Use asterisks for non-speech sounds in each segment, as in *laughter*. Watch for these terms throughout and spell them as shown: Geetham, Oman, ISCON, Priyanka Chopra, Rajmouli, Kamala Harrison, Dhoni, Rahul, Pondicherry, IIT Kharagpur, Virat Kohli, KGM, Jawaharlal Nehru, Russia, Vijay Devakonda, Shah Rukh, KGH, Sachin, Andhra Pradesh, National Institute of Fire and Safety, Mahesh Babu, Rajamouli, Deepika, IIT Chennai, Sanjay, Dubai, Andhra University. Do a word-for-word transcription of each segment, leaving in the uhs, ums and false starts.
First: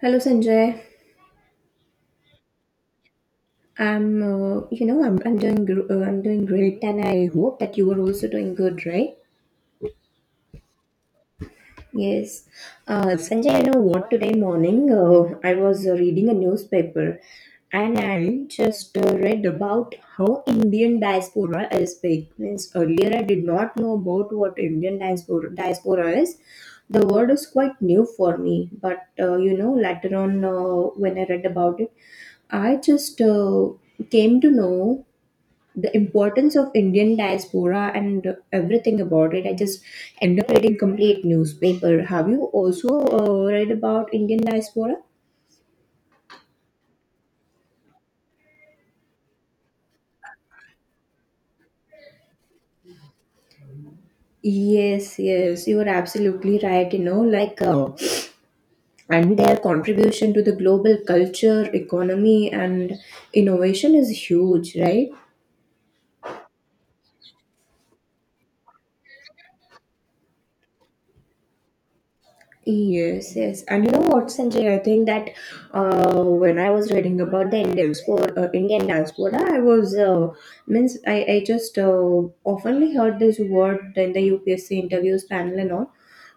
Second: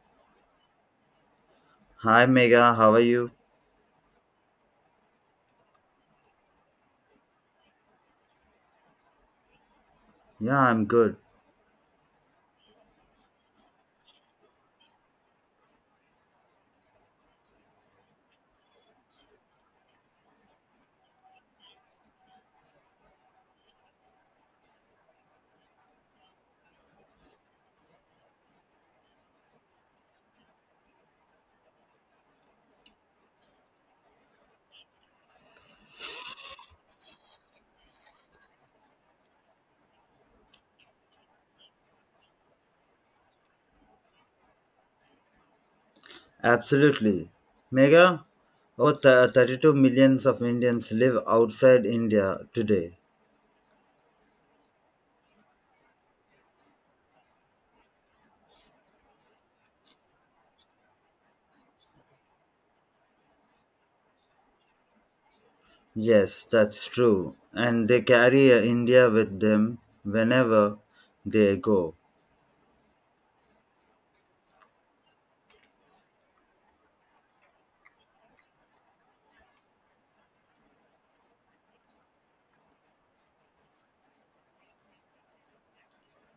Hello, Sanjay. Hi Mega, how are you? I'm, uh, you know, I'm, I'm doing, gr- uh, I'm doing great, and I hope that you are also doing good, right? Yeah, I'm good. Yes. Uh, Sanjay, you know what? Today morning, uh, I was uh, reading a newspaper and I just uh, read about how Indian diaspora is big. Means earlier I did not know about what Indian diaspora, diaspora is. The word is quite new for me, but uh, you know, later on uh, when I read about it, I just uh, came to know the importance of Indian diaspora and everything about it. I just end up reading complete newspaper. Have you also uh, read about Indian diaspora? Absolutely. Mega, oh, th- thirty-two millions of Indians live outside India today. Yes, yes, you are absolutely right. You know, like, uh, and their contribution to the global culture, economy, and innovation is huge, right? Yes, that's true. And they carry uh, India with them whenever they go. Yes, yes. And you know what, Sanjay? I think that uh, when I was reading about the Indian diaspora, uh, Indian diaspora, I was uh, means I I just uh, oftenly heard this word in the U P S C interviews panel and all,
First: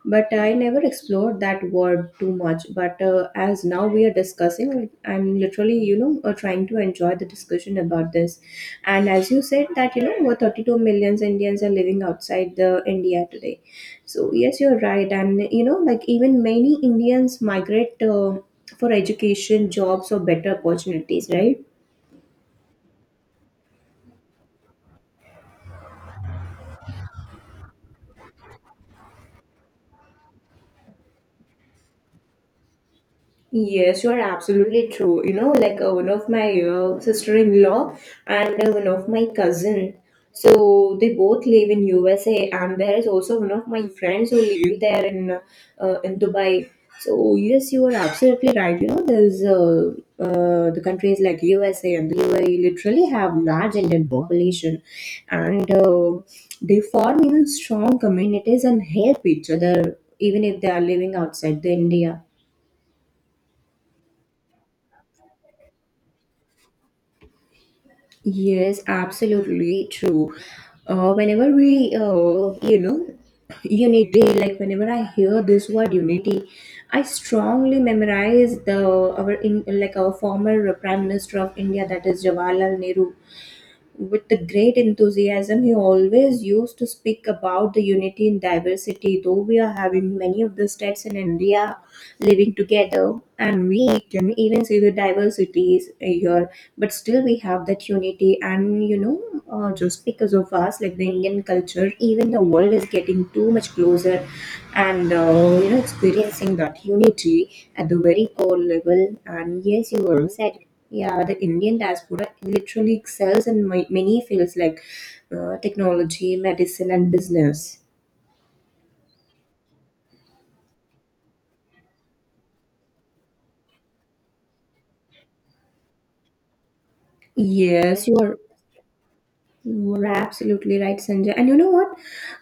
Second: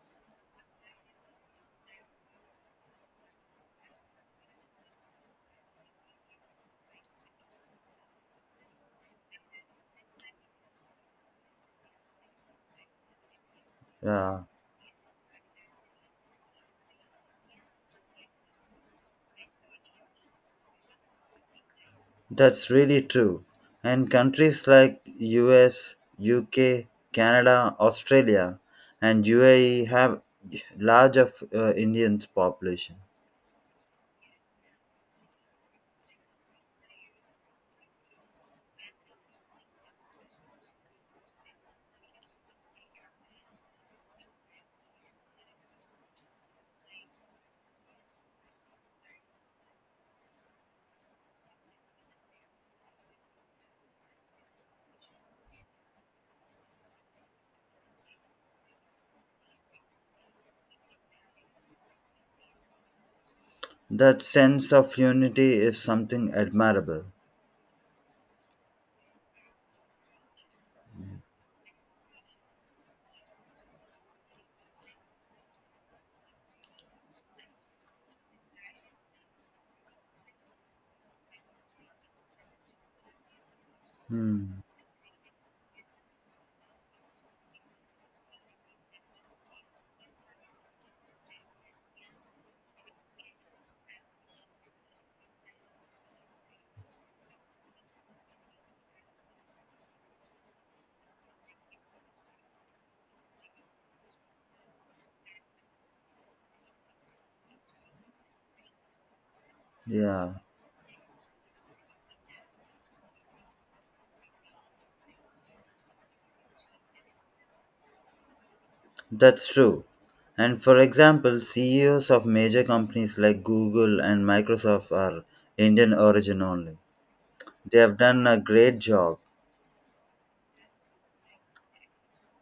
but I never explored that word too much. But uh, as now we are discussing, I'm literally you know uh, trying to enjoy the discussion about this, and as you said that you know over thirty-two millions Indians are living outside the India today. So Yeah, yes, you're right, and you know, like even many Indians migrate uh, for education, jobs, or better opportunities, right? that's really true. And countries like U S, U K, Canada, Australia, and U A E have large of uh, Indians population. Yes, you are absolutely true. You know, like uh, one of my uh, sister-in-law and uh, one of my cousin. So they both live in U S A, and there is also one of my friends who live there in uh, uh, in Dubai. So yes, you are absolutely right. You know, there's uh, uh, the countries like U S A and the U A E literally have large Indian population, and uh, they form even strong communities and help each other even if they are living outside the India. That sense of unity is something admirable. Yes, absolutely true. Uh, whenever we, uh, you know, unity, like Whenever I hear this word unity, I strongly memorize the our in like our former Prime Minister of India, that is Jawaharlal Nehru. With the Hmm. great enthusiasm, he always used to speak about the unity in diversity. Though we are having many of the states in India living together, and we can even see the diversities here, but still we have that unity. And you know, uh, just because of us, like the Indian culture, even the world is getting too much closer, and uh, you know, experiencing that unity at the very core level. And yes, you were Yeah, said. Yeah, the Indian diaspora literally excels in ma- many fields like uh, technology, medicine, and business. that's true. And for example, C E Os of major companies like Google and Microsoft are Indian origin only. They have Yes, you done are a great job. you are absolutely right, Sanjay. And you know what?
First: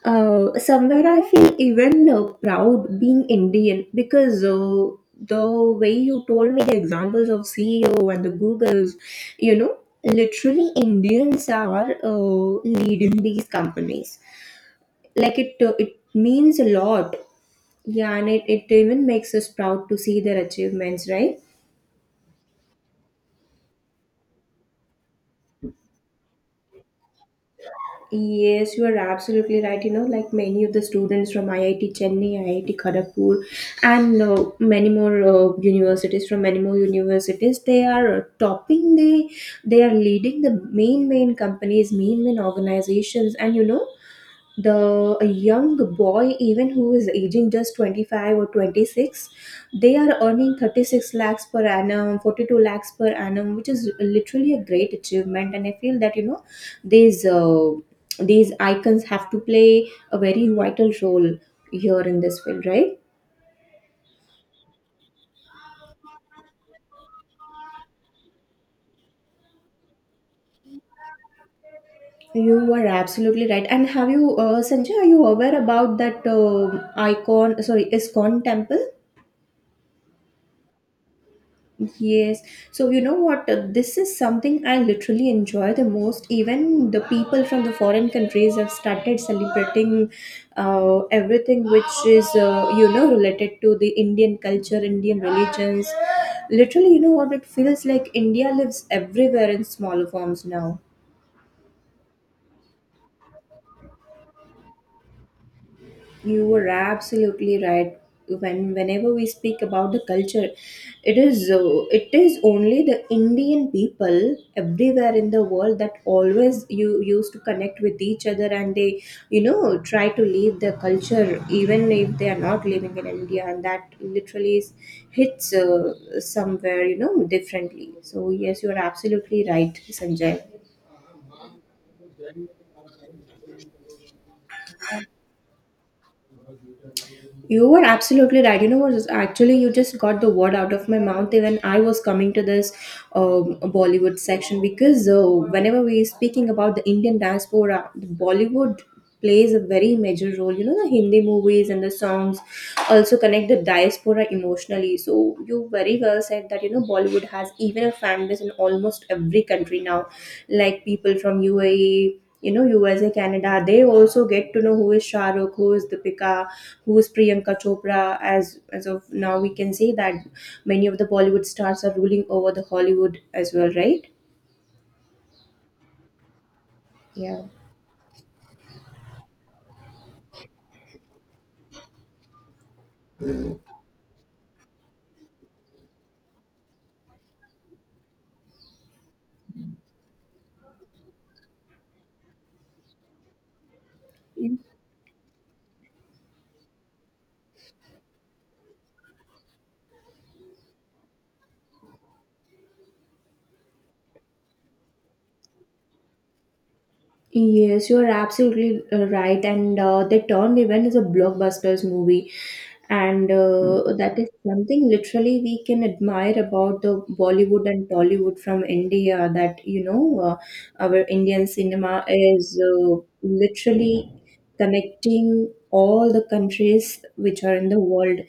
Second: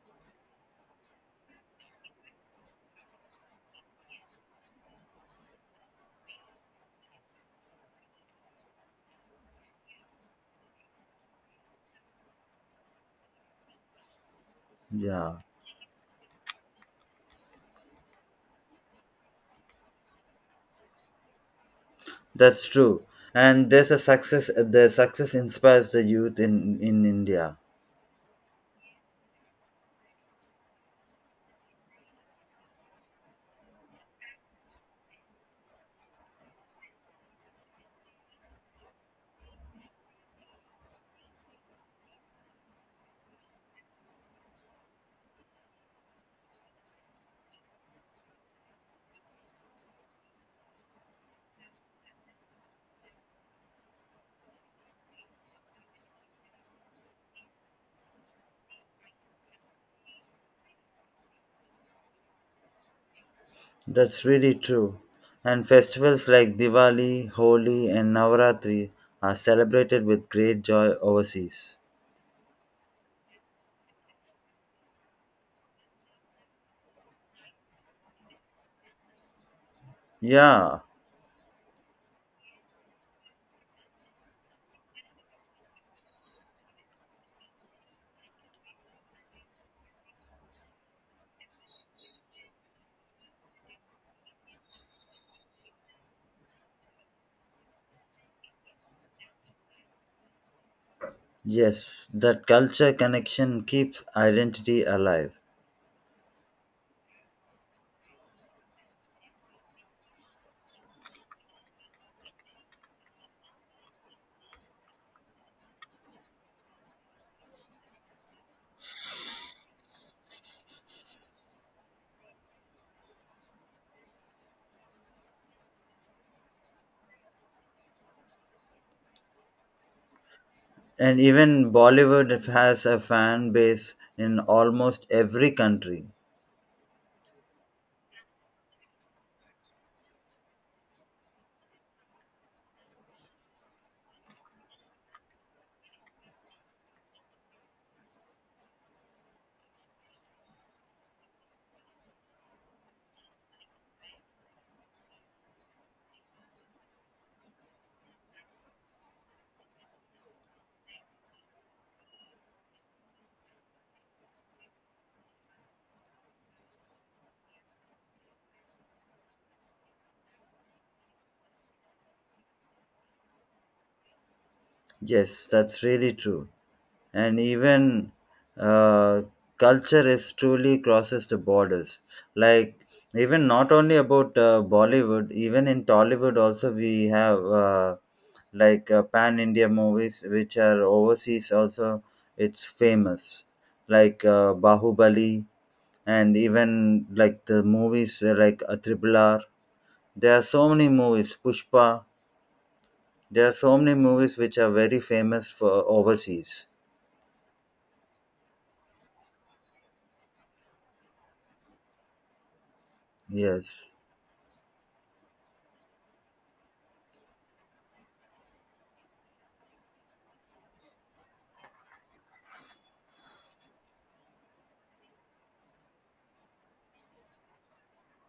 Uh, somewhere I feel even uh, proud being Indian because uh, the way you told me the examples of C E O and the Googles, you know, literally Indians are uh, leading these companies. Yeah, Like it, uh, it means a lot. Yeah, and it, it even makes us proud to see their achievements, right? that's true. And there's a success. Their success inspires the youth in in India. Yes, you are absolutely right. You know, like many of the students from I I T Chennai, I I T Kharagpur, and uh, many more uh, universities from many more universities, they are uh, topping the, they are leading the main main companies, main main organizations, and you know, the a young boy even who is aging just twenty-five or twenty-six, they are earning thirty-six lakhs per annum, forty-two lakhs per annum, which is literally a great achievement. And I feel that you know these uh, these icons have to play a very vital role here in this field, right? That's really true. And festivals like Diwali, Holi, and Navaratri are celebrated with great joy overseas. You are absolutely right. And have you, uh, Sanjay, are you aware about that uh, icon sorry iscon temple? Yeah, Yes. So you know what? uh, This is something I literally enjoy the most. Even the people from the foreign countries have started celebrating uh, everything which is, uh, you know, related to the Indian culture, Indian religions. Literally, you know what? It feels like India lives everywhere in smaller forms now. yes, that culture connection keeps identity alive. You were absolutely right. When whenever we speak about the culture, it is uh, it is only the Indian people everywhere in the world that always you used to connect with each other, and they you know try to leave their culture even if they are not living in India, and that literally is, hits uh, somewhere you know differently. So yes, you are absolutely right, Sanjay. And even Bollywood has a fan base in almost every country. You were absolutely right. You know what? is- Actually, you just got the word out of my mouth when I was coming to this um, Bollywood section because uh, whenever we are speaking about the Indian diaspora, the Bollywood plays a very major role. You know, the Hindi movies and the songs also connect the diaspora emotionally. So you very well said that you know Bollywood has even a fan base in almost every country now, like people from U A E, you know, U S A, Canada, they also get to know who is Shah Rukh, who is Deepika, who is Priyanka Chopra. As as of now, we can say that many of the Bollywood stars are ruling over the Hollywood as well, right? Yes, that's really true. And Yeah. even uh, culture is truly crosses the borders. Like even not only about uh, Bollywood, even in Tollywood also we have uh, like uh, pan India movies which are overseas also. It's famous, like uh, Bahubali, and even like the movies uh, like a Triple R. There are so many movies, Pushpa. There are so many movies which are very famous for overseas. Yes, you are absolutely uh, right. And uh, the turned event is a blockbusters movie, and Yes, uh, that is something literally we can admire about the Bollywood and Tollywood from India. That you know, uh, our Indian cinema is uh, literally connecting all the countries which are in the world,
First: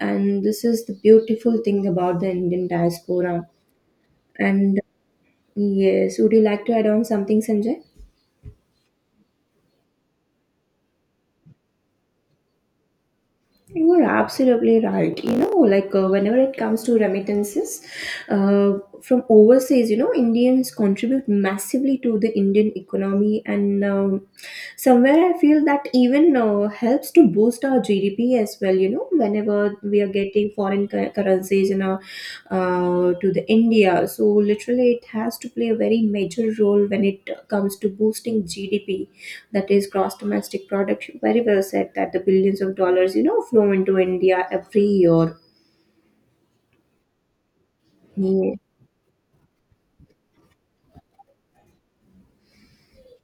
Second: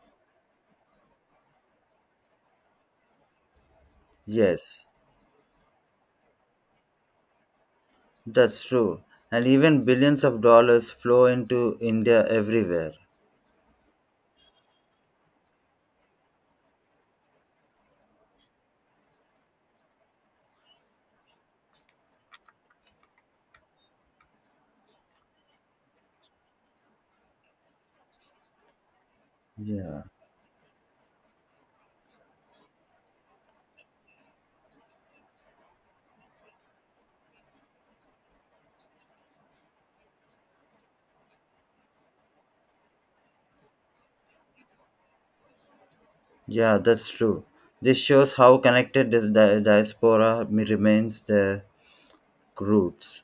and this is the beautiful thing about the Indian diaspora. And yes, yes, would you like to add on something, Sanjay? that's true. And even billions of dollars flow into India everywhere. You are absolutely right. You know, like uh, whenever it comes to remittances uh, from overseas, you know, Indians contribute massively to the Indian economy, and um, somewhere I feel that even uh, helps to boost our G D P as well. You know, whenever we Yeah, are getting foreign cur- currencies in our uh, to the India. So literally, it has to play a very major role when it comes to boosting G D P, that is gross domestic product. You very well said that the billions of dollars, you know, flow into India every year. yeah, that's true. This shows how connected this di- diaspora m- remains their roots.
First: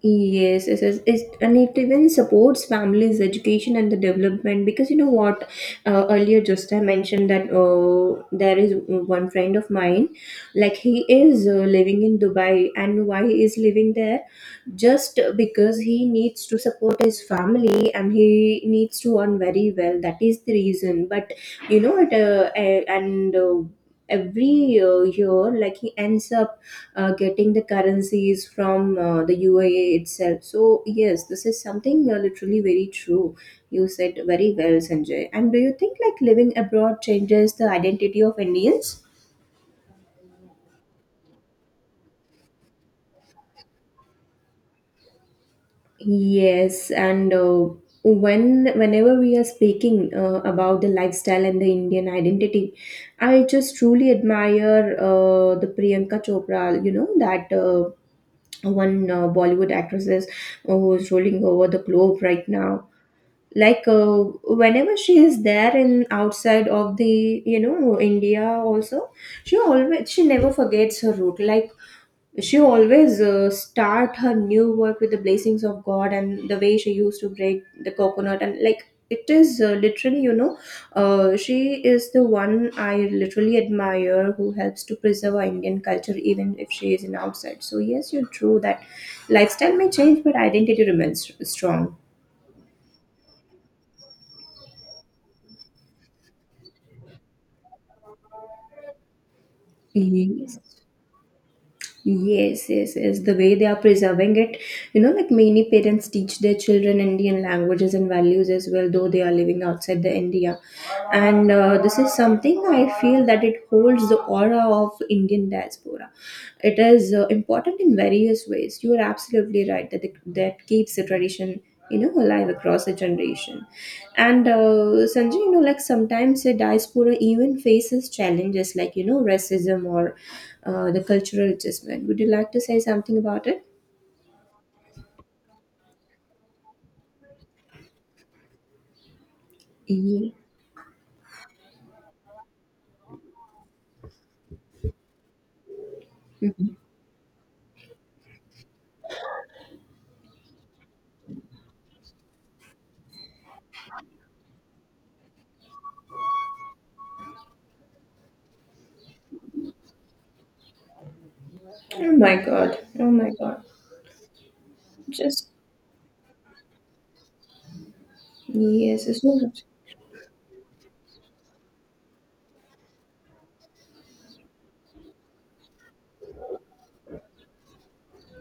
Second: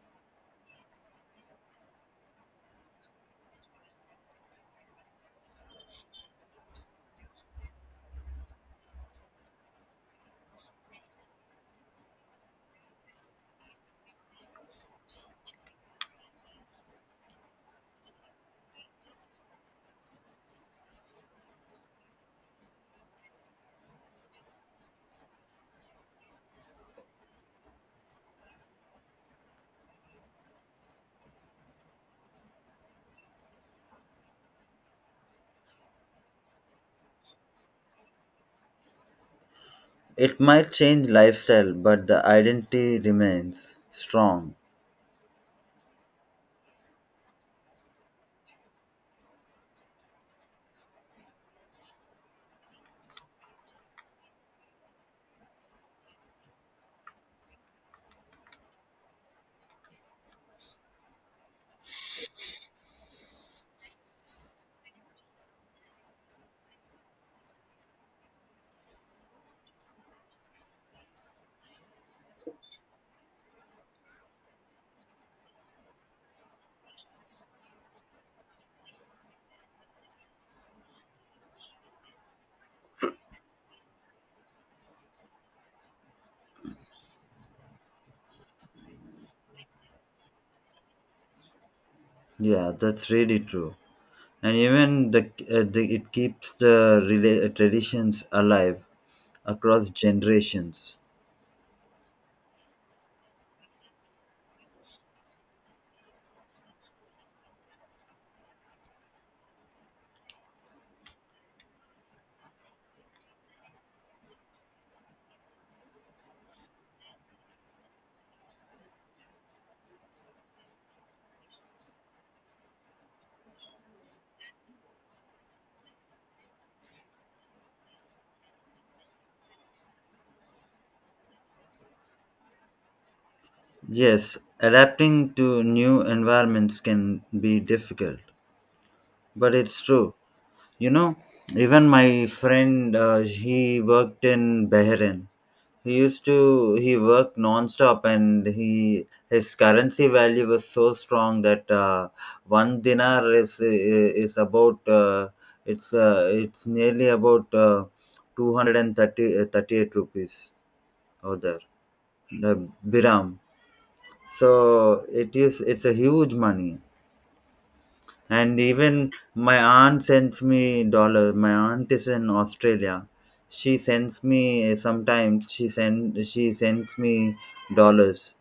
Yes, yes, yes. It, and it even supports families' education and the development because you know what? Uh, earlier, just I mentioned that uh, there is one friend of mine, like he is uh, living in Dubai, and why he is living there? Just because he needs to support his family and he needs to earn very well. That is the reason. But you know, it uh, a- and uh, every uh, year, like he ends up uh, getting the currencies from uh, the U A E itself. So yes, this is something uh, literally very true. You said very well, Sanjay. And do you think like living abroad changes the identity of Indians? It might change lifestyle, but the identity remains strong. Yes, and uh, when whenever we are speaking uh, about the lifestyle and the Indian identity, I just truly admire uh, the Priyanka Chopra. You know that uh, one uh, Bollywood actresses uh, who is rolling over the globe right now. like uh, Whenever she is there in outside of the, you know, India also, she always she never forgets her root. Like she always uh, start her new work with the blessings of god, and the way she used to break the coconut. And like it is, uh, literally, you know, uh, she is the one I literally admire who helps to preserve our Indian culture even if she is in outside. So yes, you're true that lifestyle may change but identity remains strong. Yeah, that's really true. And even the, uh, the it keeps the rela- traditions alive across Yes. generations. Yes, yes, yes. The way they are preserving it, you know, like many parents teach their children Indian languages and values as well, though they are living outside the India. And uh, this is something I feel that it holds the aura of Indian diaspora. It is uh, important in various ways. You are absolutely right that the, that keeps the tradition you know alive across a generation. And uh, Sanjay, you know, like sometimes a diaspora even faces challenges like you know racism or uh, the cultural adjustment. Would you like to say something about it? Yes, adapting to new environments can be difficult, but it's true. Yeah. You know, even my friend, uh, he worked in Bahrain. He used to Mhm. he worked non-stop, and he his currency value was so strong that uh, one dinar is is about, uh, it's uh, it's nearly about, uh, two hundred thirty, uh, thirty-eight rupees over there, Oh my the god, oh biram. my god. So it Just is it's a huge money. And yes, even it's so my much. aunt sends me dollar. My aunt is in Australia. She sends me sometimes. She send she sends me dollars.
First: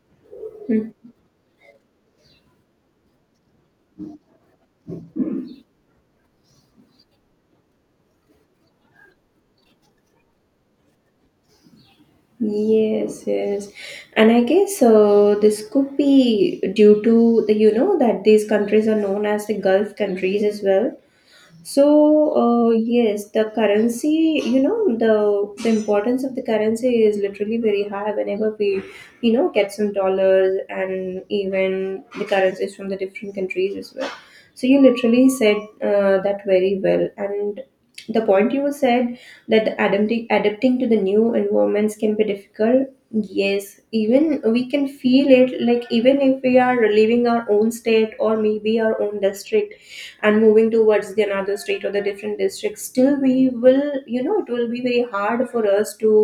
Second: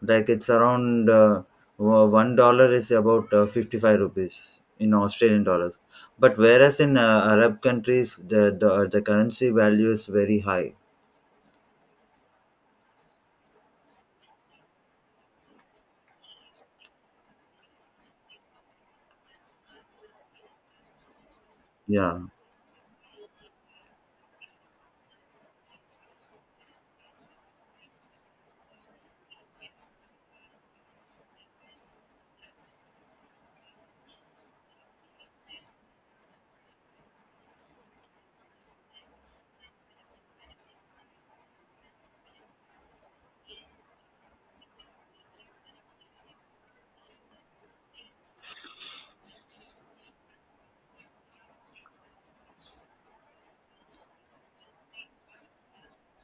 Like it's Mm. around, uh, wo- one dollar is about uh, fifty five rupees in Australian dollars. But whereas in uh, Arab countries, the, the the currency value is very high. Yes, yes, and I guess uh, this could be due to the, you know, that these countries are known as the Gulf countries as well. Yeah, So, uh, yes, the currency, you know, the the importance of the currency is literally very high whenever we, you know, get some dollars and even the currencies from the different countries as well. So you literally said uh, that very well. And the point you said that adapting adapting to the new environments can be difficult. Yes, even we can feel it, like even if we are leaving our own state or maybe our own district and moving towards the another state or the different district, still we will, you know, it will be very hard for us to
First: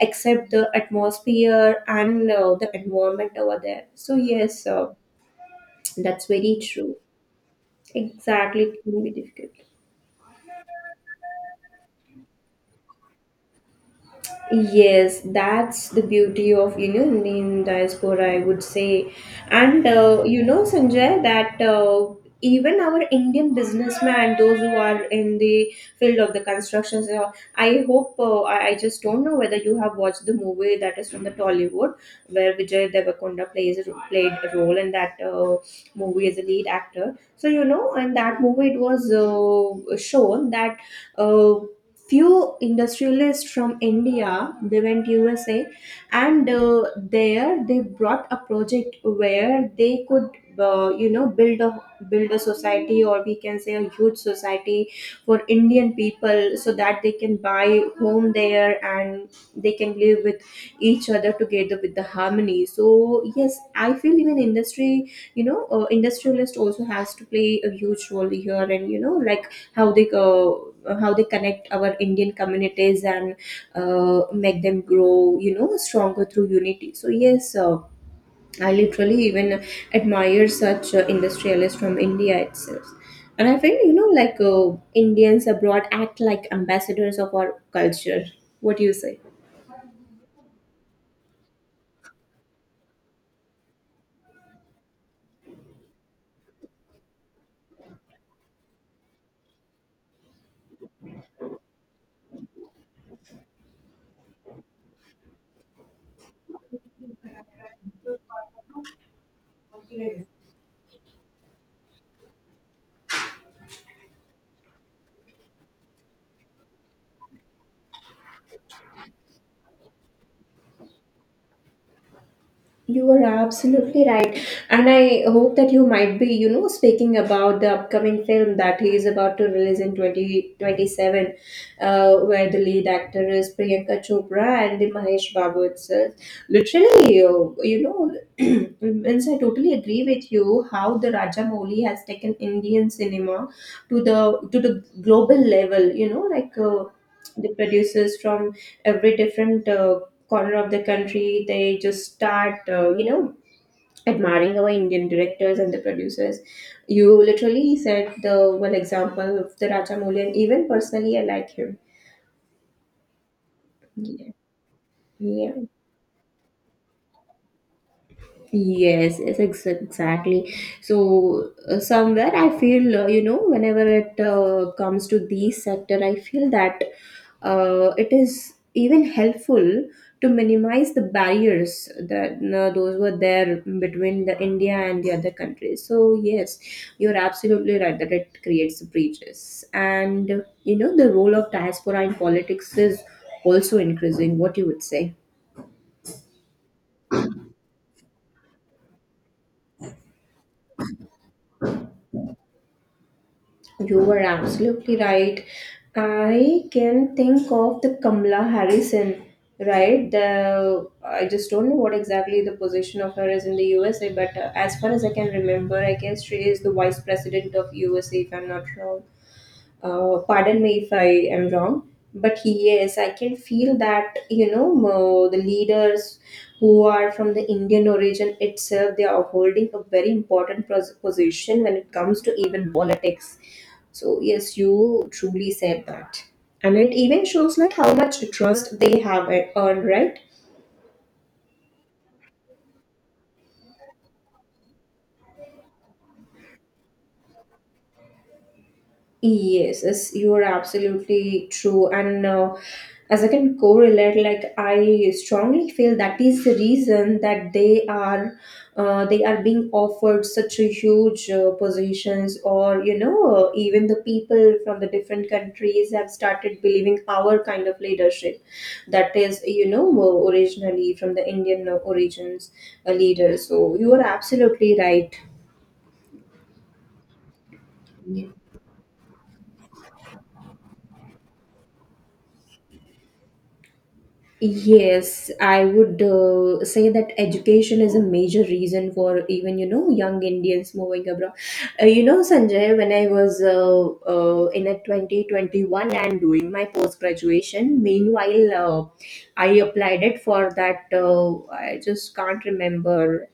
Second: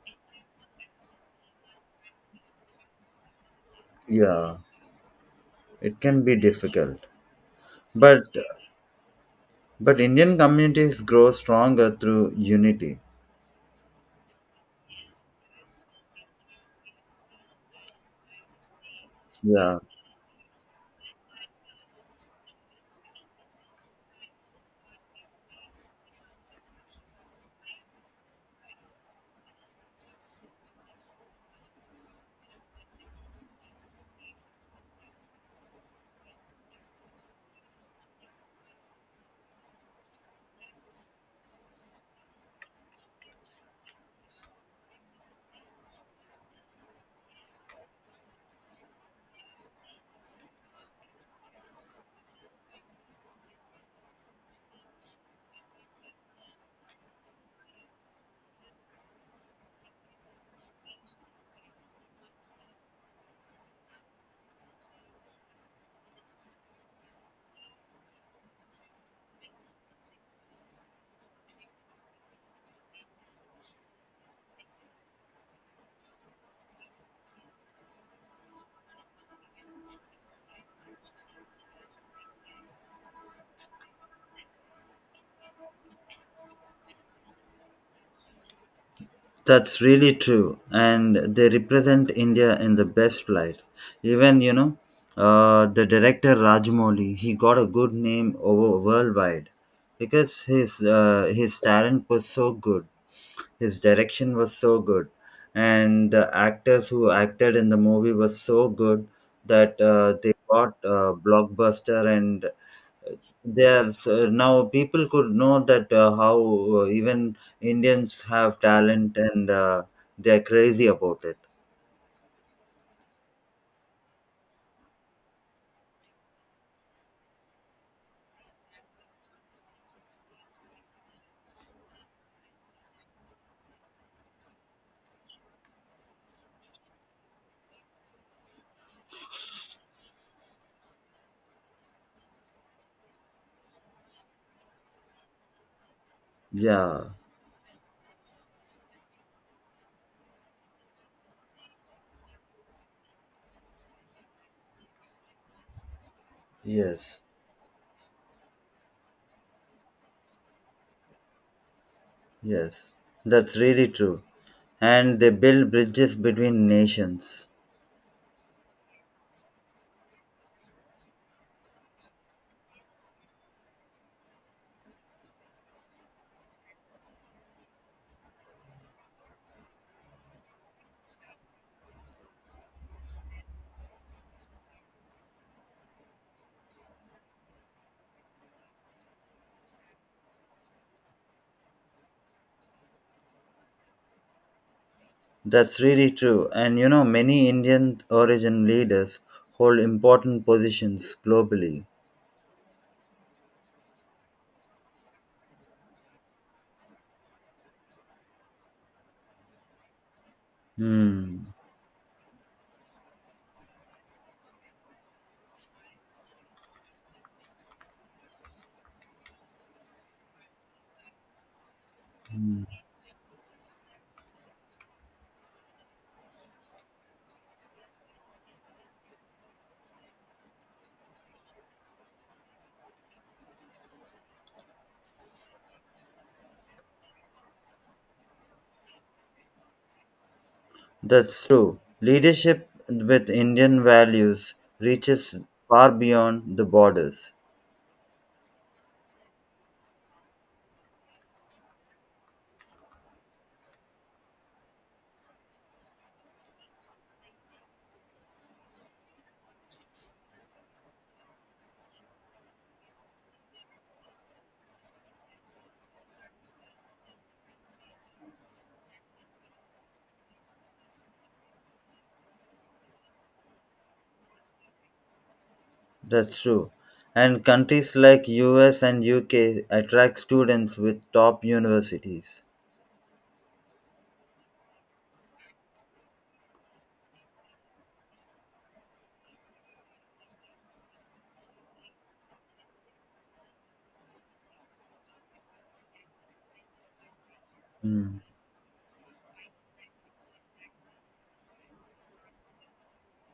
accept the atmosphere and uh, the environment over there. So yeah, yes, uh, it can that's be very true, difficult. But exactly, it can be difficult. but Indian communities grow stronger through unity. Yes, that's the beauty of, you know, Indian diaspora, I would say, Yeah. and uh, you know, Sanjay, that uh, even our Indian businessmen, those who are in the field of the constructions, uh, I hope uh, I, I just don't know whether you have watched the movie that is from the Tollywood, where Vijay Devakonda plays a ro- played a role in that uh, movie as a lead actor. So you know, in that movie, it was uh, shown that uh, few industrialists from India, they went U S A, and uh, there they brought a project where they could, uh, you know, build a build a society, or we can say a huge society for Indian people, so that they can buy home there and they can live with each other together with the harmony. So yes, I feel even industry, you know, uh, industrialist also has to play a huge role here, and you know, like how they uh, how they connect our Indian communities and uh, make them grow, you know, stronger through unity. So yes, uh, I literally even admire such uh, industrialists from India itself. And I feel, you know, like uh, Indians abroad act like ambassadors of our culture. What do you say? That's really true, and they represent India in the best light. Even you know, uh, the director Rajmouli, he got a good name over worldwide because his uh, his talent was so good, his direction was so good, and the actors who acted in the movie was so good that uh, they got uh, blockbuster. And there's uh, now people could know that uh, how uh, even Indians have talent, and uh, they're crazy about it. You are absolutely right. And I hope that you might be, you know, speaking about the upcoming film that he is about to release in twenty twenty-seven, uh, where the lead actor is Priyanka Chopra and the Mahesh Babu itself. Literally, you, you know, *clears throat* means I totally agree with you how the Rajamouli has taken Indian cinema to the to the global level, you know, like uh, Yeah, the producers from every different uh, corner of the country, they just start uh, you know, admiring our Indian directors and the producers. You yes, literally said the one example of the Rajamouli, and even personally I like him. yes. That's really true. Yeah, And they yeah. build bridges between nations. Yes, yes, ex- exactly. So uh, somewhere I feel, uh, you know, whenever it uh, comes to these sector, I feel that uh, it is even helpful to minimize the barriers that uh, those were there between the India and the other countries. So yes, you're absolutely right that it creates breaches, and you know, the role of diaspora in politics is also increasing. What you would say? That's really true. And you know, many Indian origin leaders hold important positions globally. You were absolutely right. I can think of the Kamala Harrison, right? The I Hmm. just don't know what exactly the position of her is in the U S A, but uh, as far as I can remember, I guess she is the vice president of U S A, if I'm not wrong. Uh, pardon me if I am wrong, but yes, I can feel that, you know, mo- the leaders who are from the Indian origin itself, they are holding a very important pos- position when it comes to even politics. So yes, you truly said that, and it even shows like how much trust they have e-, earned, right? That's true. Leadership with Indian values reaches far beyond the borders. Yes, yes, you are absolutely true. And uh, as I can correlate, like I strongly feel that is the reason that they are, uh, they are being offered such a huge uh, positions, or you know, even the people from the different countries have started believing our kind of leadership, that is, you know, originally from the Indian uh, origins uh, leader. So you are absolutely right. That's true. And countries like U S and U K attract students with top universities. Yes, I would uh, say that education is a major reason for even, you know, young Indians moving abroad. Uh, you know, Sanjay, when I was uh, uh, in a twenty twenty-one and doing my post graduation, Mm. meanwhile, uh, I applied it for that. Uh, I just can't remember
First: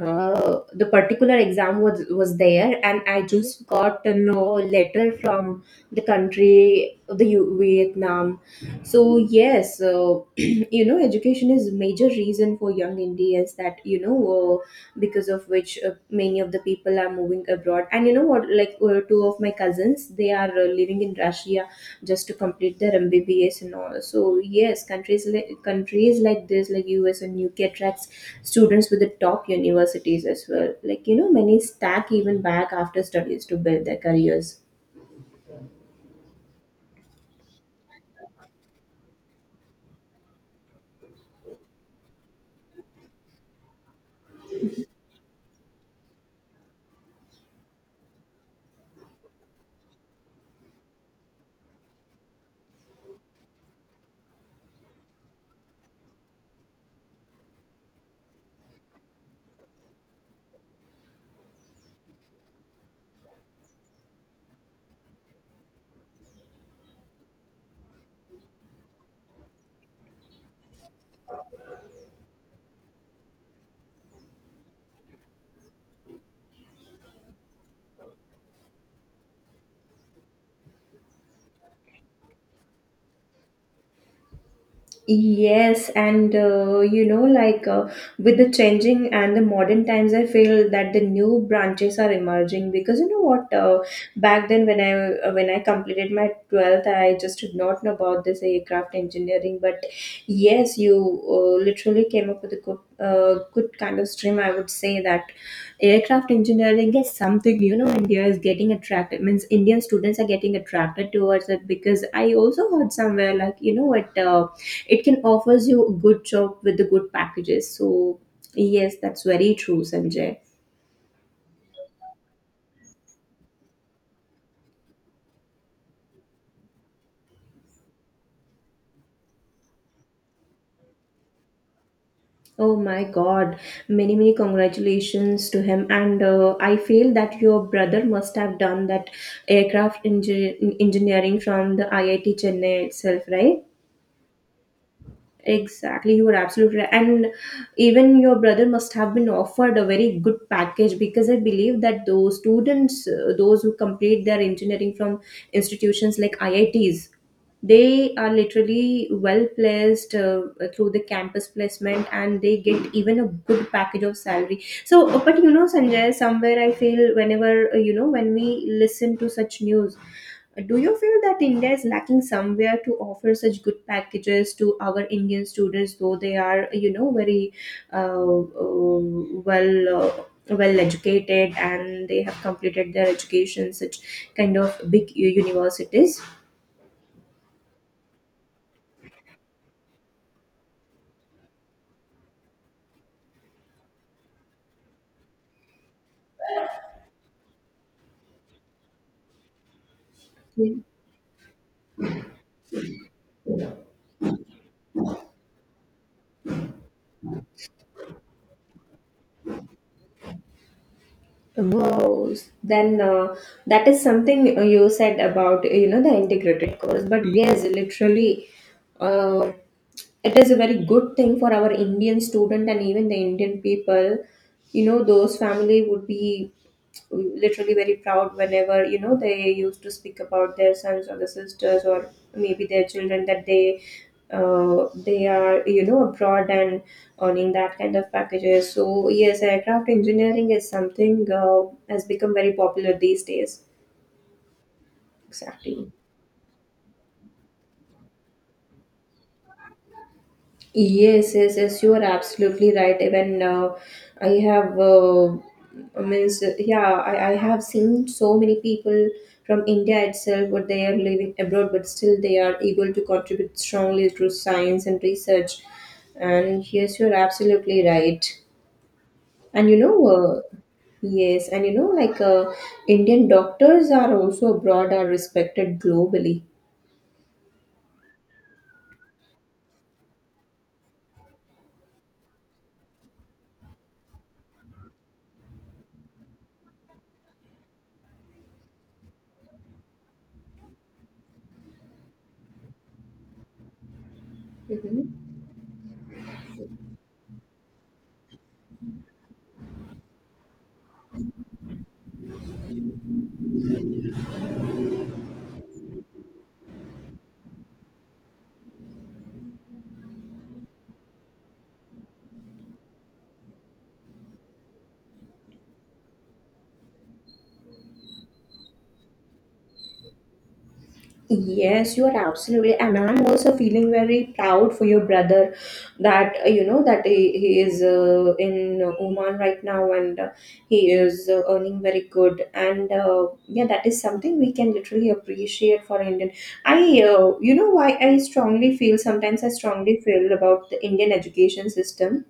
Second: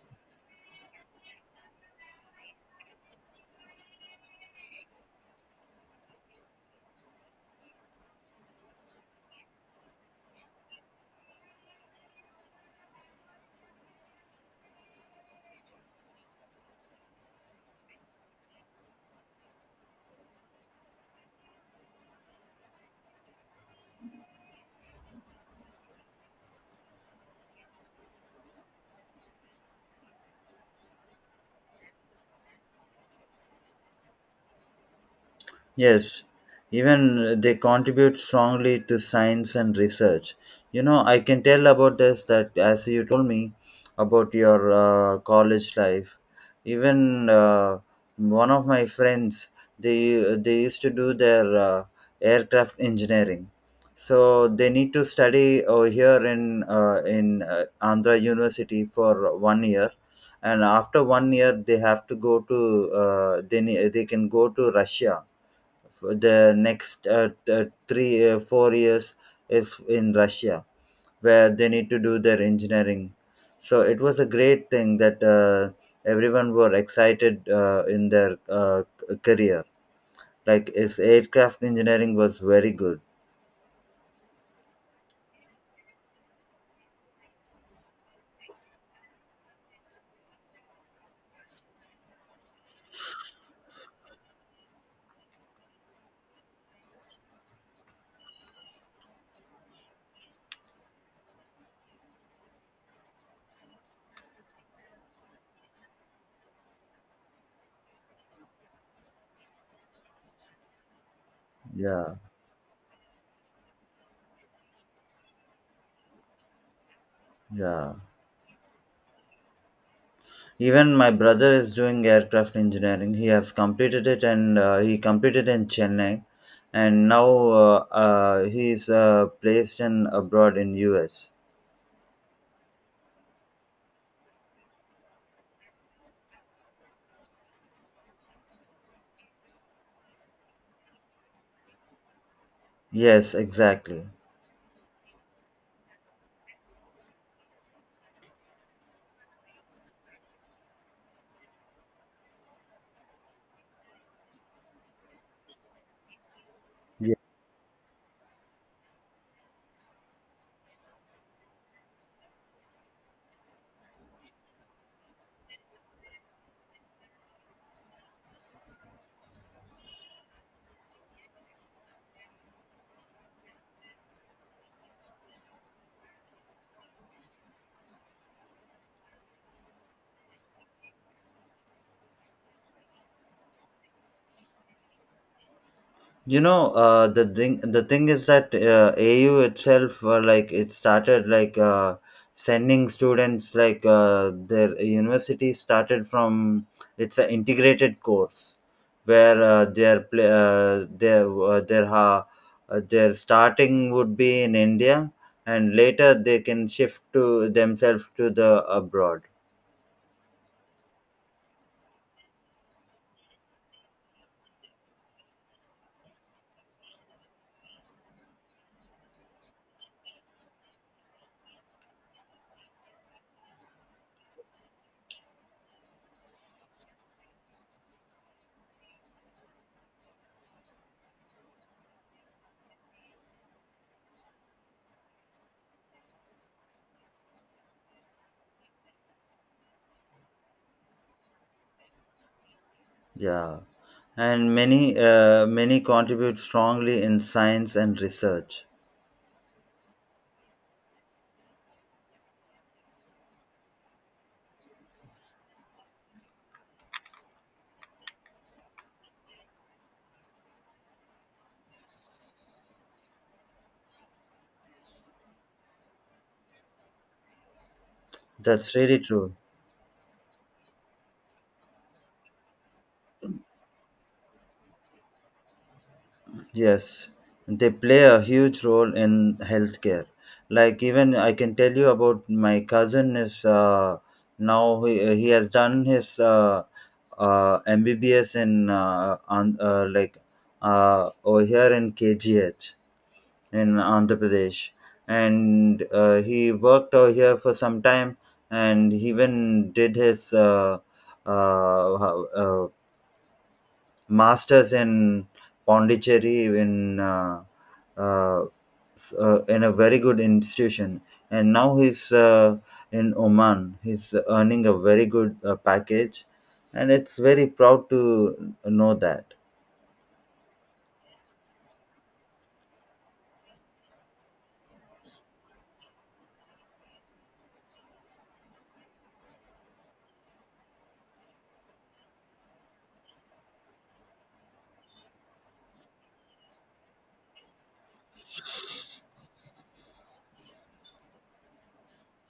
uh, the particular exam was was there, and I just got to know letter from the country, the U- vietnam. So yes, uh, *clears throat* you know, education is major reason for young Indians, that you know, uh, because of which uh, many of the people are moving abroad, and you know what, like uh, two of my cousins, they are uh, living in Russia just to complete their MBBS and all. So yes, countries like countries like this, like U S and U K, attracts students with the top universities as well, like you know, many stack even back after studies to build their careers. Yes, even they contribute strongly to science and research. You know, I can tell about this that as you told me about your uh, college life, even uh, one of my friends, they they used to do their uh, aircraft engineering. So they need to study over here in uh, in uh, Andhra University for one year, and after one year they have to go to, uh, they ne- they can go to Russia for the next uh, th- three uh, four years is in Russia, where they need to do their engineering. So it was a great thing that uh, everyone were excited uh, in their uh, c- career, like his aircraft engineering was very good. Yes, and uh, you know, like uh, with the changing and the modern times, I feel that the new branches are emerging, because you know what? Uh, back then, when I uh, when I completed my twelfth, I just did not know about this aircraft engineering. But yes, you uh, literally came up with a good uh, good kind of stream. I would say that aircraft engineering is something, you know, India is getting attracted. Means Indian students are getting attracted towards it, because Yeah, I also heard somewhere like you know what. Uh, it can offers you a good job with the good packages. yeah, So yes, that's very true, Sanjay. even my brother is doing aircraft engineering. He has completed it, and uh, he completed in Chennai. And now uh, uh, he is uh, placed in abroad, in US. Oh my god, many many congratulations to him, and uh, I feel that your brother must have done that aircraft engi- engineering from the I I T Chennai itself, Yes, right? exactly. Exactly, you are absolutely right, and even your brother must have been offered a very good package, because I believe that those students, uh, those who complete their engineering from institutions like I I Ts, Yeah. they are literally well placed uh, through the campus placement, and they get even a good package of salary. So uh, but you know, Sanjay, somewhere I feel, whenever uh, you know, when we listen to such news, uh, do you feel that India is lacking somewhere to offer such good packages to our Indian students, though they are, you know, very uh, uh, well uh, well educated, and they have completed their education such kind of big u- universities. You know, uh, the thing the thing is that uh, A U itself, uh, like it started like uh, sending students, like uh, their university started from it's an integrated course where uh, their pla- uh, their uh, their ha uh, their starting would be in India, and later they can shift to themselves to the abroad. Wow. Then uh, that is something you said about, you know, the integrated course. But yes, literally, uh, it is a very good thing for our Indian student and even the Indian people, you know, those family would be literally very proud whenever, you know, they used to speak about their sons or the sisters or maybe their children, that they uh, they are, you know, abroad and earning that kind of packages. So yes, aircraft engineering is something uh, has become very popular these Yeah, days. and many uh, many Exactly. contribute strongly in science and research. Yes, yes, yes, you are absolutely right. Even uh, I have, uh, I means, uh, yeah, I, I have seen so many people from India itself, but they are living abroad, but still they are able to contribute strongly through science and research. And yes, you're absolutely right. That's really true. And you know, uh, yes, and you know, like uh, Indian doctors are also abroad, are respected globally. Yes, they play a huge role in healthcare. Like even I can tell you about my cousin is, uh, now he, he has done his uh, uh, M B B S in, uh, on, uh, like uh, over here in K G H, in Andhra Pradesh. And uh, he worked over here for some time. And he even did his uh, uh, uh, uh, masters in Pondicherry, in uh, uh, s- uh, in a very good institution. And now he's uh, in Oman. He's earning a very good uh, package, and it's very proud to know that. Yes, you are absolutely, and I'm also feeling very proud for your brother, that uh, you know, that he, he is uh, in Oman right now, and uh, he is uh, earning very good. And uh, yeah, that is something we can literally appreciate for Indian. I, uh, you know, why I strongly feel sometimes I strongly feel about the Indian education system,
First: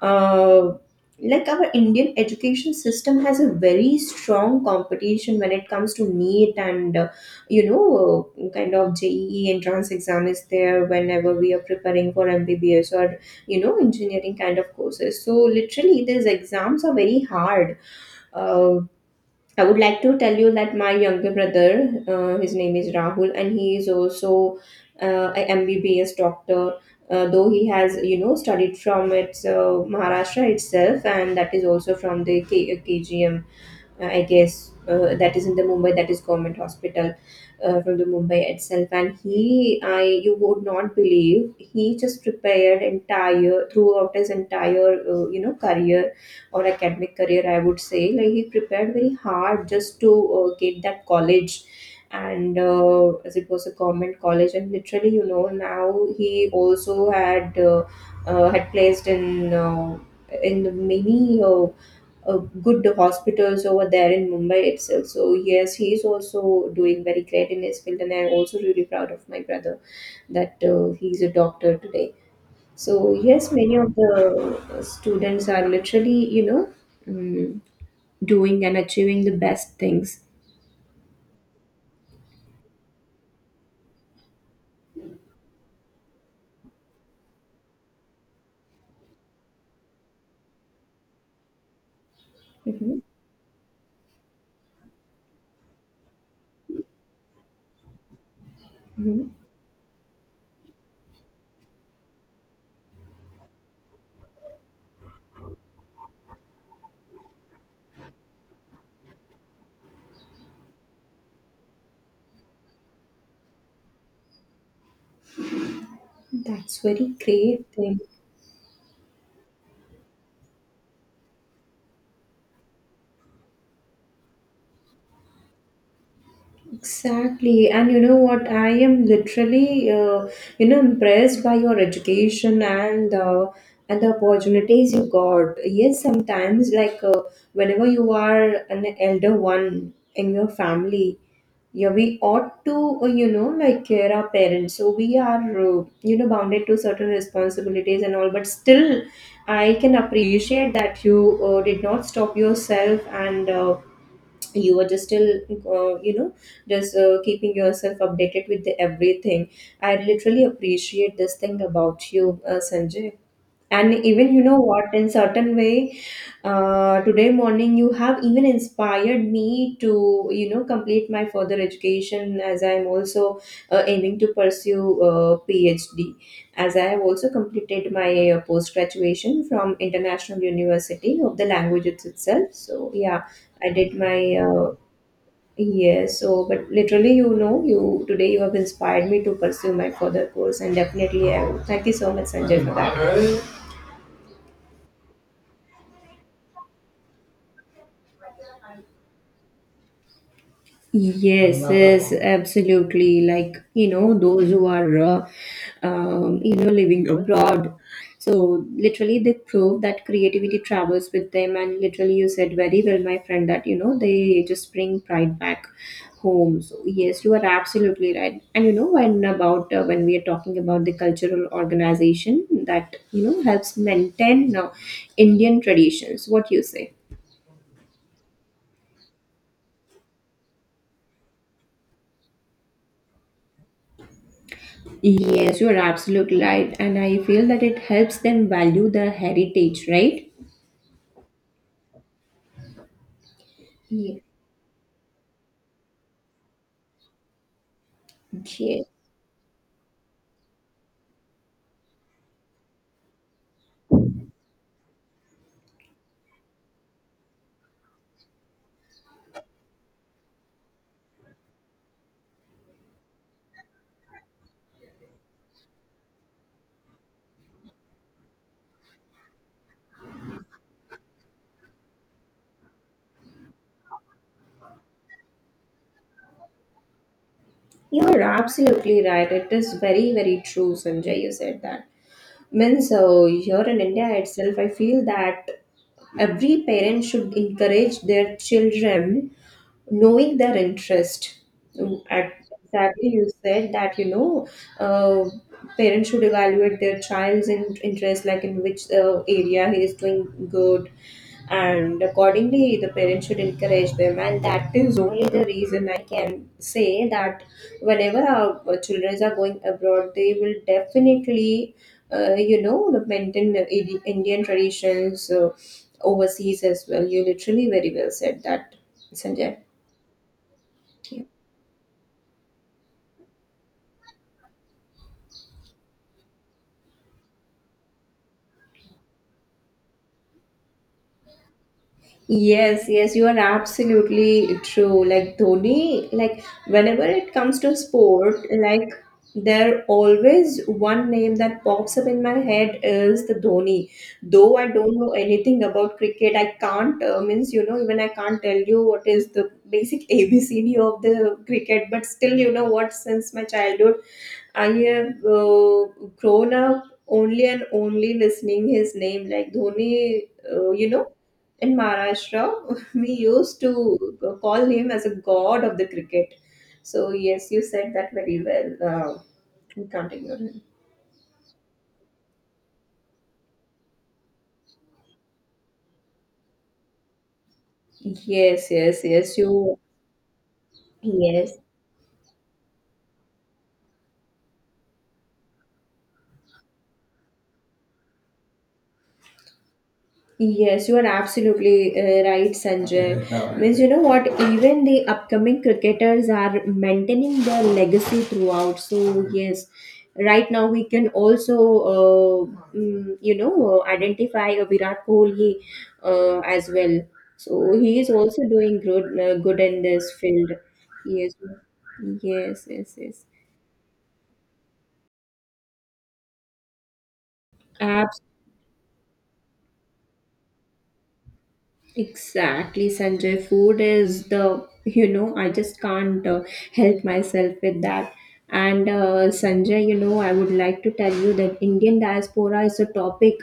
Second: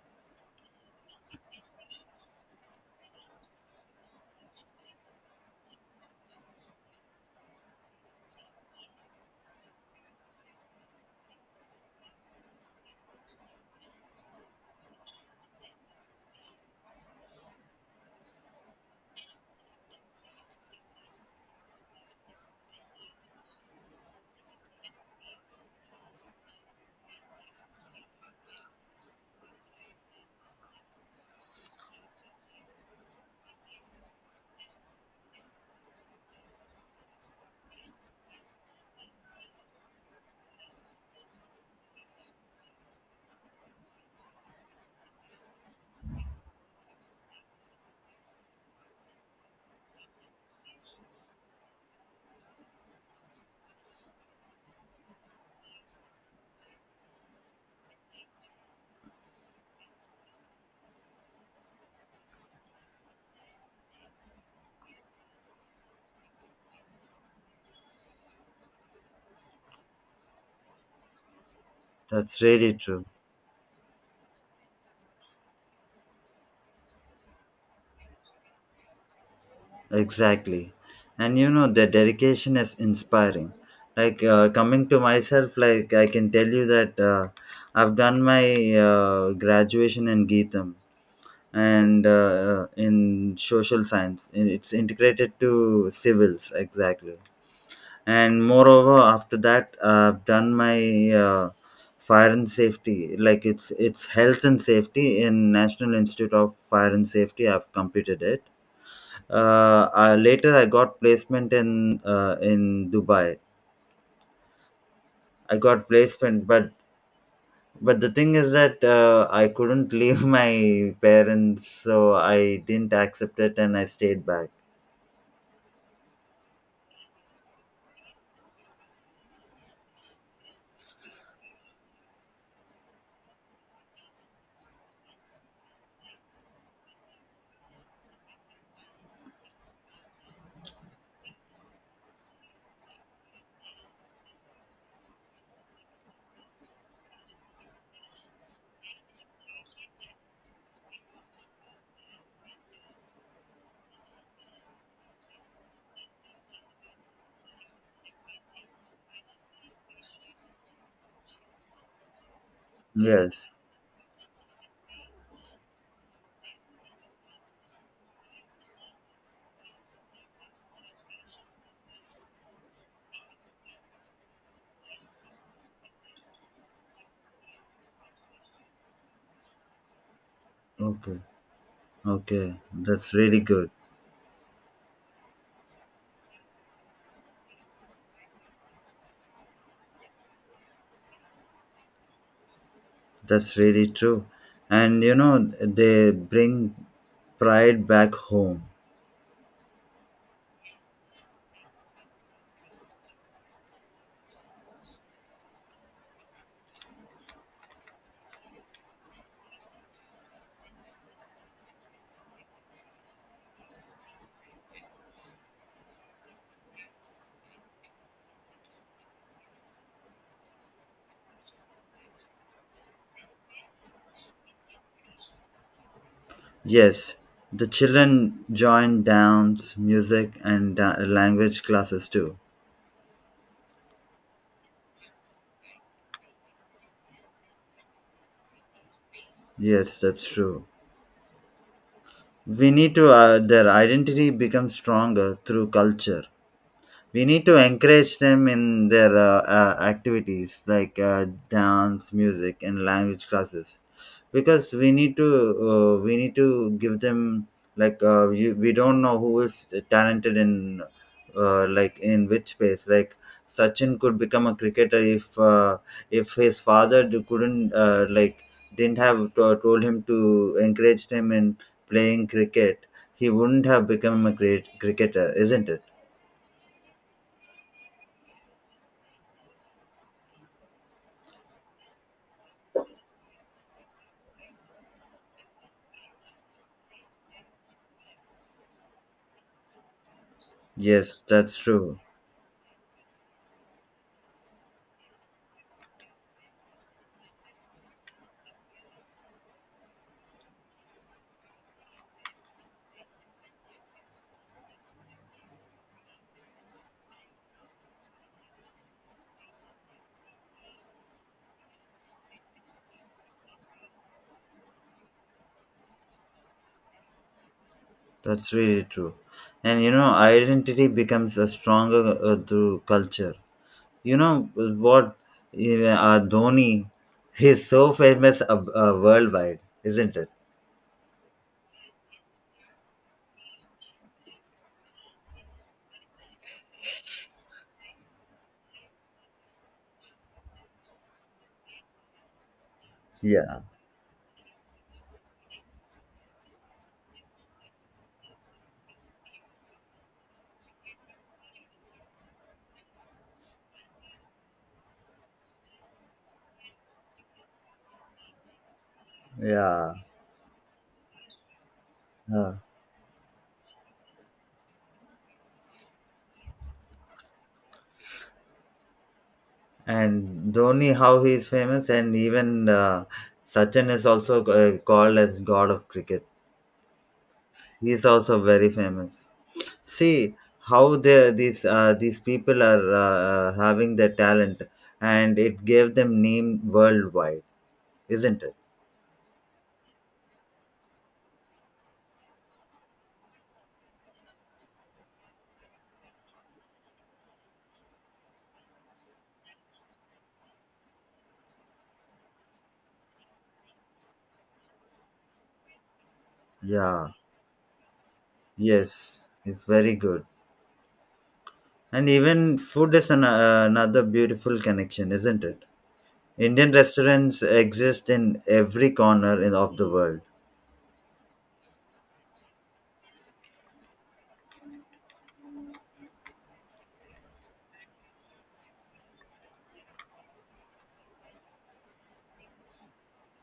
uh, like our Indian education system has a very strong competition when it comes to NEET and uh, you know, uh, kind of J E E entrance exam is there whenever we are preparing for M B B S or, you know, engineering kind of courses. So literally these exams are very hard. Uh, I would like to tell you that my younger brother, uh, his name is Rahul, and he is also uh, a M B B S doctor. Uh, though he has, you know, studied from its uh, Maharashtra itself, and that is also from the K- KGM, uh, I guess uh, that is in the Mumbai, that is government hospital uh, from the Mumbai itself. And he, I, you would not believe, he just prepared entire throughout his entire uh, you know, career, or academic career, I would say, like he prepared very hard just to uh, get that college. And uh, as it was a government college, and literally, you know, now he also had uh, uh, had placed in uh, in many uh, uh, good hospitals over there in Mumbai itself. So yes, he is also doing very great in his field, and I'm also really proud of my brother, that uh, he's a doctor today. That's really true. So yes, many of the students are literally, you know, um, doing and achieving the best things. Exactly. And you know, the dedication is inspiring. Like uh, coming to myself, like I can tell you that, uh, I've done my uh, graduation in Geetham, and uh, uh, Hmm. in social science. And it's integrated to civils, exactly. And moreover, Hmm. after that, I've done my uh, fire and safety. Like it's it's health and safety in National Institute of Fire and Safety. I've completed it. Uh, uh, later I got placement in uh, in Dubai. I got placement, but That's very great but thing. the thing is that, uh, I couldn't leave *laughs* my parents, so I didn't accept it, and I stayed back. Exactly. And you know what? I am literally, uh, you know, impressed by your education and uh, and the opportunities you got. Yes, sometimes like uh, whenever you are an elder one in your family, yeah, we ought to, uh, you know, like care our parents. So we are, uh, you know, bounded to certain responsibilities and all. But still, I can appreciate that you uh, did not stop yourself and. Uh, you were just still uh, you know just uh, keeping yourself updated with the everything. I literally appreciate this thing about you, uh, Sanjay. Yes. And even you know what, in certain way, uh, today morning you have even inspired me to, you know, complete my further education, as I am also uh, aiming to pursue uh, PhD, as I have also completed my uh, post graduation from International Okay. University of the Languages itself. Okay. So That's yeah. really I good. did my uh, yes, so but literally, you know, you today you have inspired me to pursue my further course, and definitely, I will. Thank you so much, Sanjay, for that. That's really true. And you know, they bring pride back home. Yes, yes, absolutely. Like, you know, those who are, uh, um, you know, living abroad. So, literally, they prove that creativity travels with them. And literally, you said very well, my friend, that, you know, they just bring pride back home. So, yes, you are absolutely right. And, you know, when about, uh, when we are talking about the cultural organization that, you know, helps maintain uh, Indian traditions, what you say? Yes. The children join dance, music, and da- language classes too. Yes, you are absolutely right. And I feel that it helps them value their heritage, Yes, that's right? true. We need to uh, their Ye- identity becomes stronger through culture. We need to encourage them in Yes. their uh, uh, activities, like uh, dance, music, and language classes, because we need to uh, we need to give them, like, uh, we, we don't know who is talented in, uh, like in which space, like Sachin could become a cricketer if uh, if his father d- couldn't, uh, like, didn't have to, told him to encourage him in playing cricket, he wouldn't have become a great cricketer, isn't it? You are absolutely right. It is very, very true, Sanjay. You said that. Means, uh, here in India itself, I feel that every parent should encourage their children, knowing their Yes, interest. that's true. Mm, at exactly, you said that, you know, uh, parents should evaluate their child's in- interest, like in which uh, area he is doing good, and accordingly the parents should encourage them. And that is only the reason I can say that whenever our uh, children are going abroad, they will definitely, uh, you know, the maintain the Indi- indian traditions uh, overseas as well. You literally very well said That's that, really true. Sanjay. And you know identity becomes a stronger, uh, through culture. You know what? Yeah. Uh, Dhoni, he's so famous, uh, uh, worldwide, isn't it? Yes, yes, you are absolutely true. Like Dhoni, like whenever it comes to sport, like, there always one name that pops up in my head is the Yeah, Dhoni. Though I don't know anything about cricket, I can't, uh, means, you know, even I can't tell you what is the basic *laughs* A B C D of the cricket. But still, you know what? Since my childhood, I have uh, grown up only and only listening his name like yeah. Dhoni. Uh, you know, in Uh, Maharashtra, *laughs* we used to call him as a god of the cricket. So yes, you said that very well. Uh, we and continue. Dhoni, how he is famous, and even uh, Sachin is also uh, called as God of Cricket. He is also very Yes, yes, famous. yes. You See how they, yes. these uh, these people are uh, uh, having their talent, and it gave them name worldwide, isn't it? Yes, you are absolutely uh, right, Sanjay. *laughs* Means, you know what? Even the upcoming cricketers are maintaining their legacy throughout. So yes, right now we can also uh, mm, you know, uh, identify a Virat Kohli uh, as well. Yeah. So he is also doing good, Yes, uh, good it's in very this good. field. Yes, And even food yes, is, an, yes, uh, another beautiful connection, isn't it? Indian restaurants exist yes. in every corner, in, of the world. Exactly, Sanjay. Food is the, you know, I just can't, uh, help myself with that. And uh, Sanjay, you know, I would like to tell you that Indian diaspora is a topic,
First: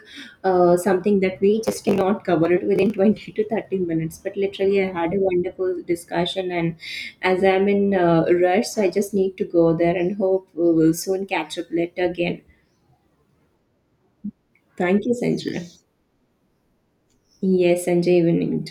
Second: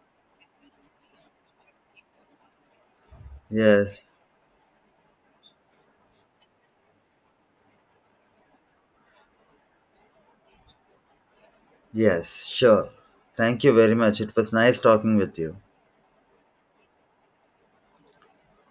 uh, something that we just cannot cover it within *laughs* twenty to thirty Yes, minutes. But literally, I had a wonderful discussion. And as I'm in uh, rush, so I just need to go there and hope we will soon catch up later again. yes, sure. Thank you very much. It was nice Thank you, talking with you. Sanjay. Yes, Sanjay, even you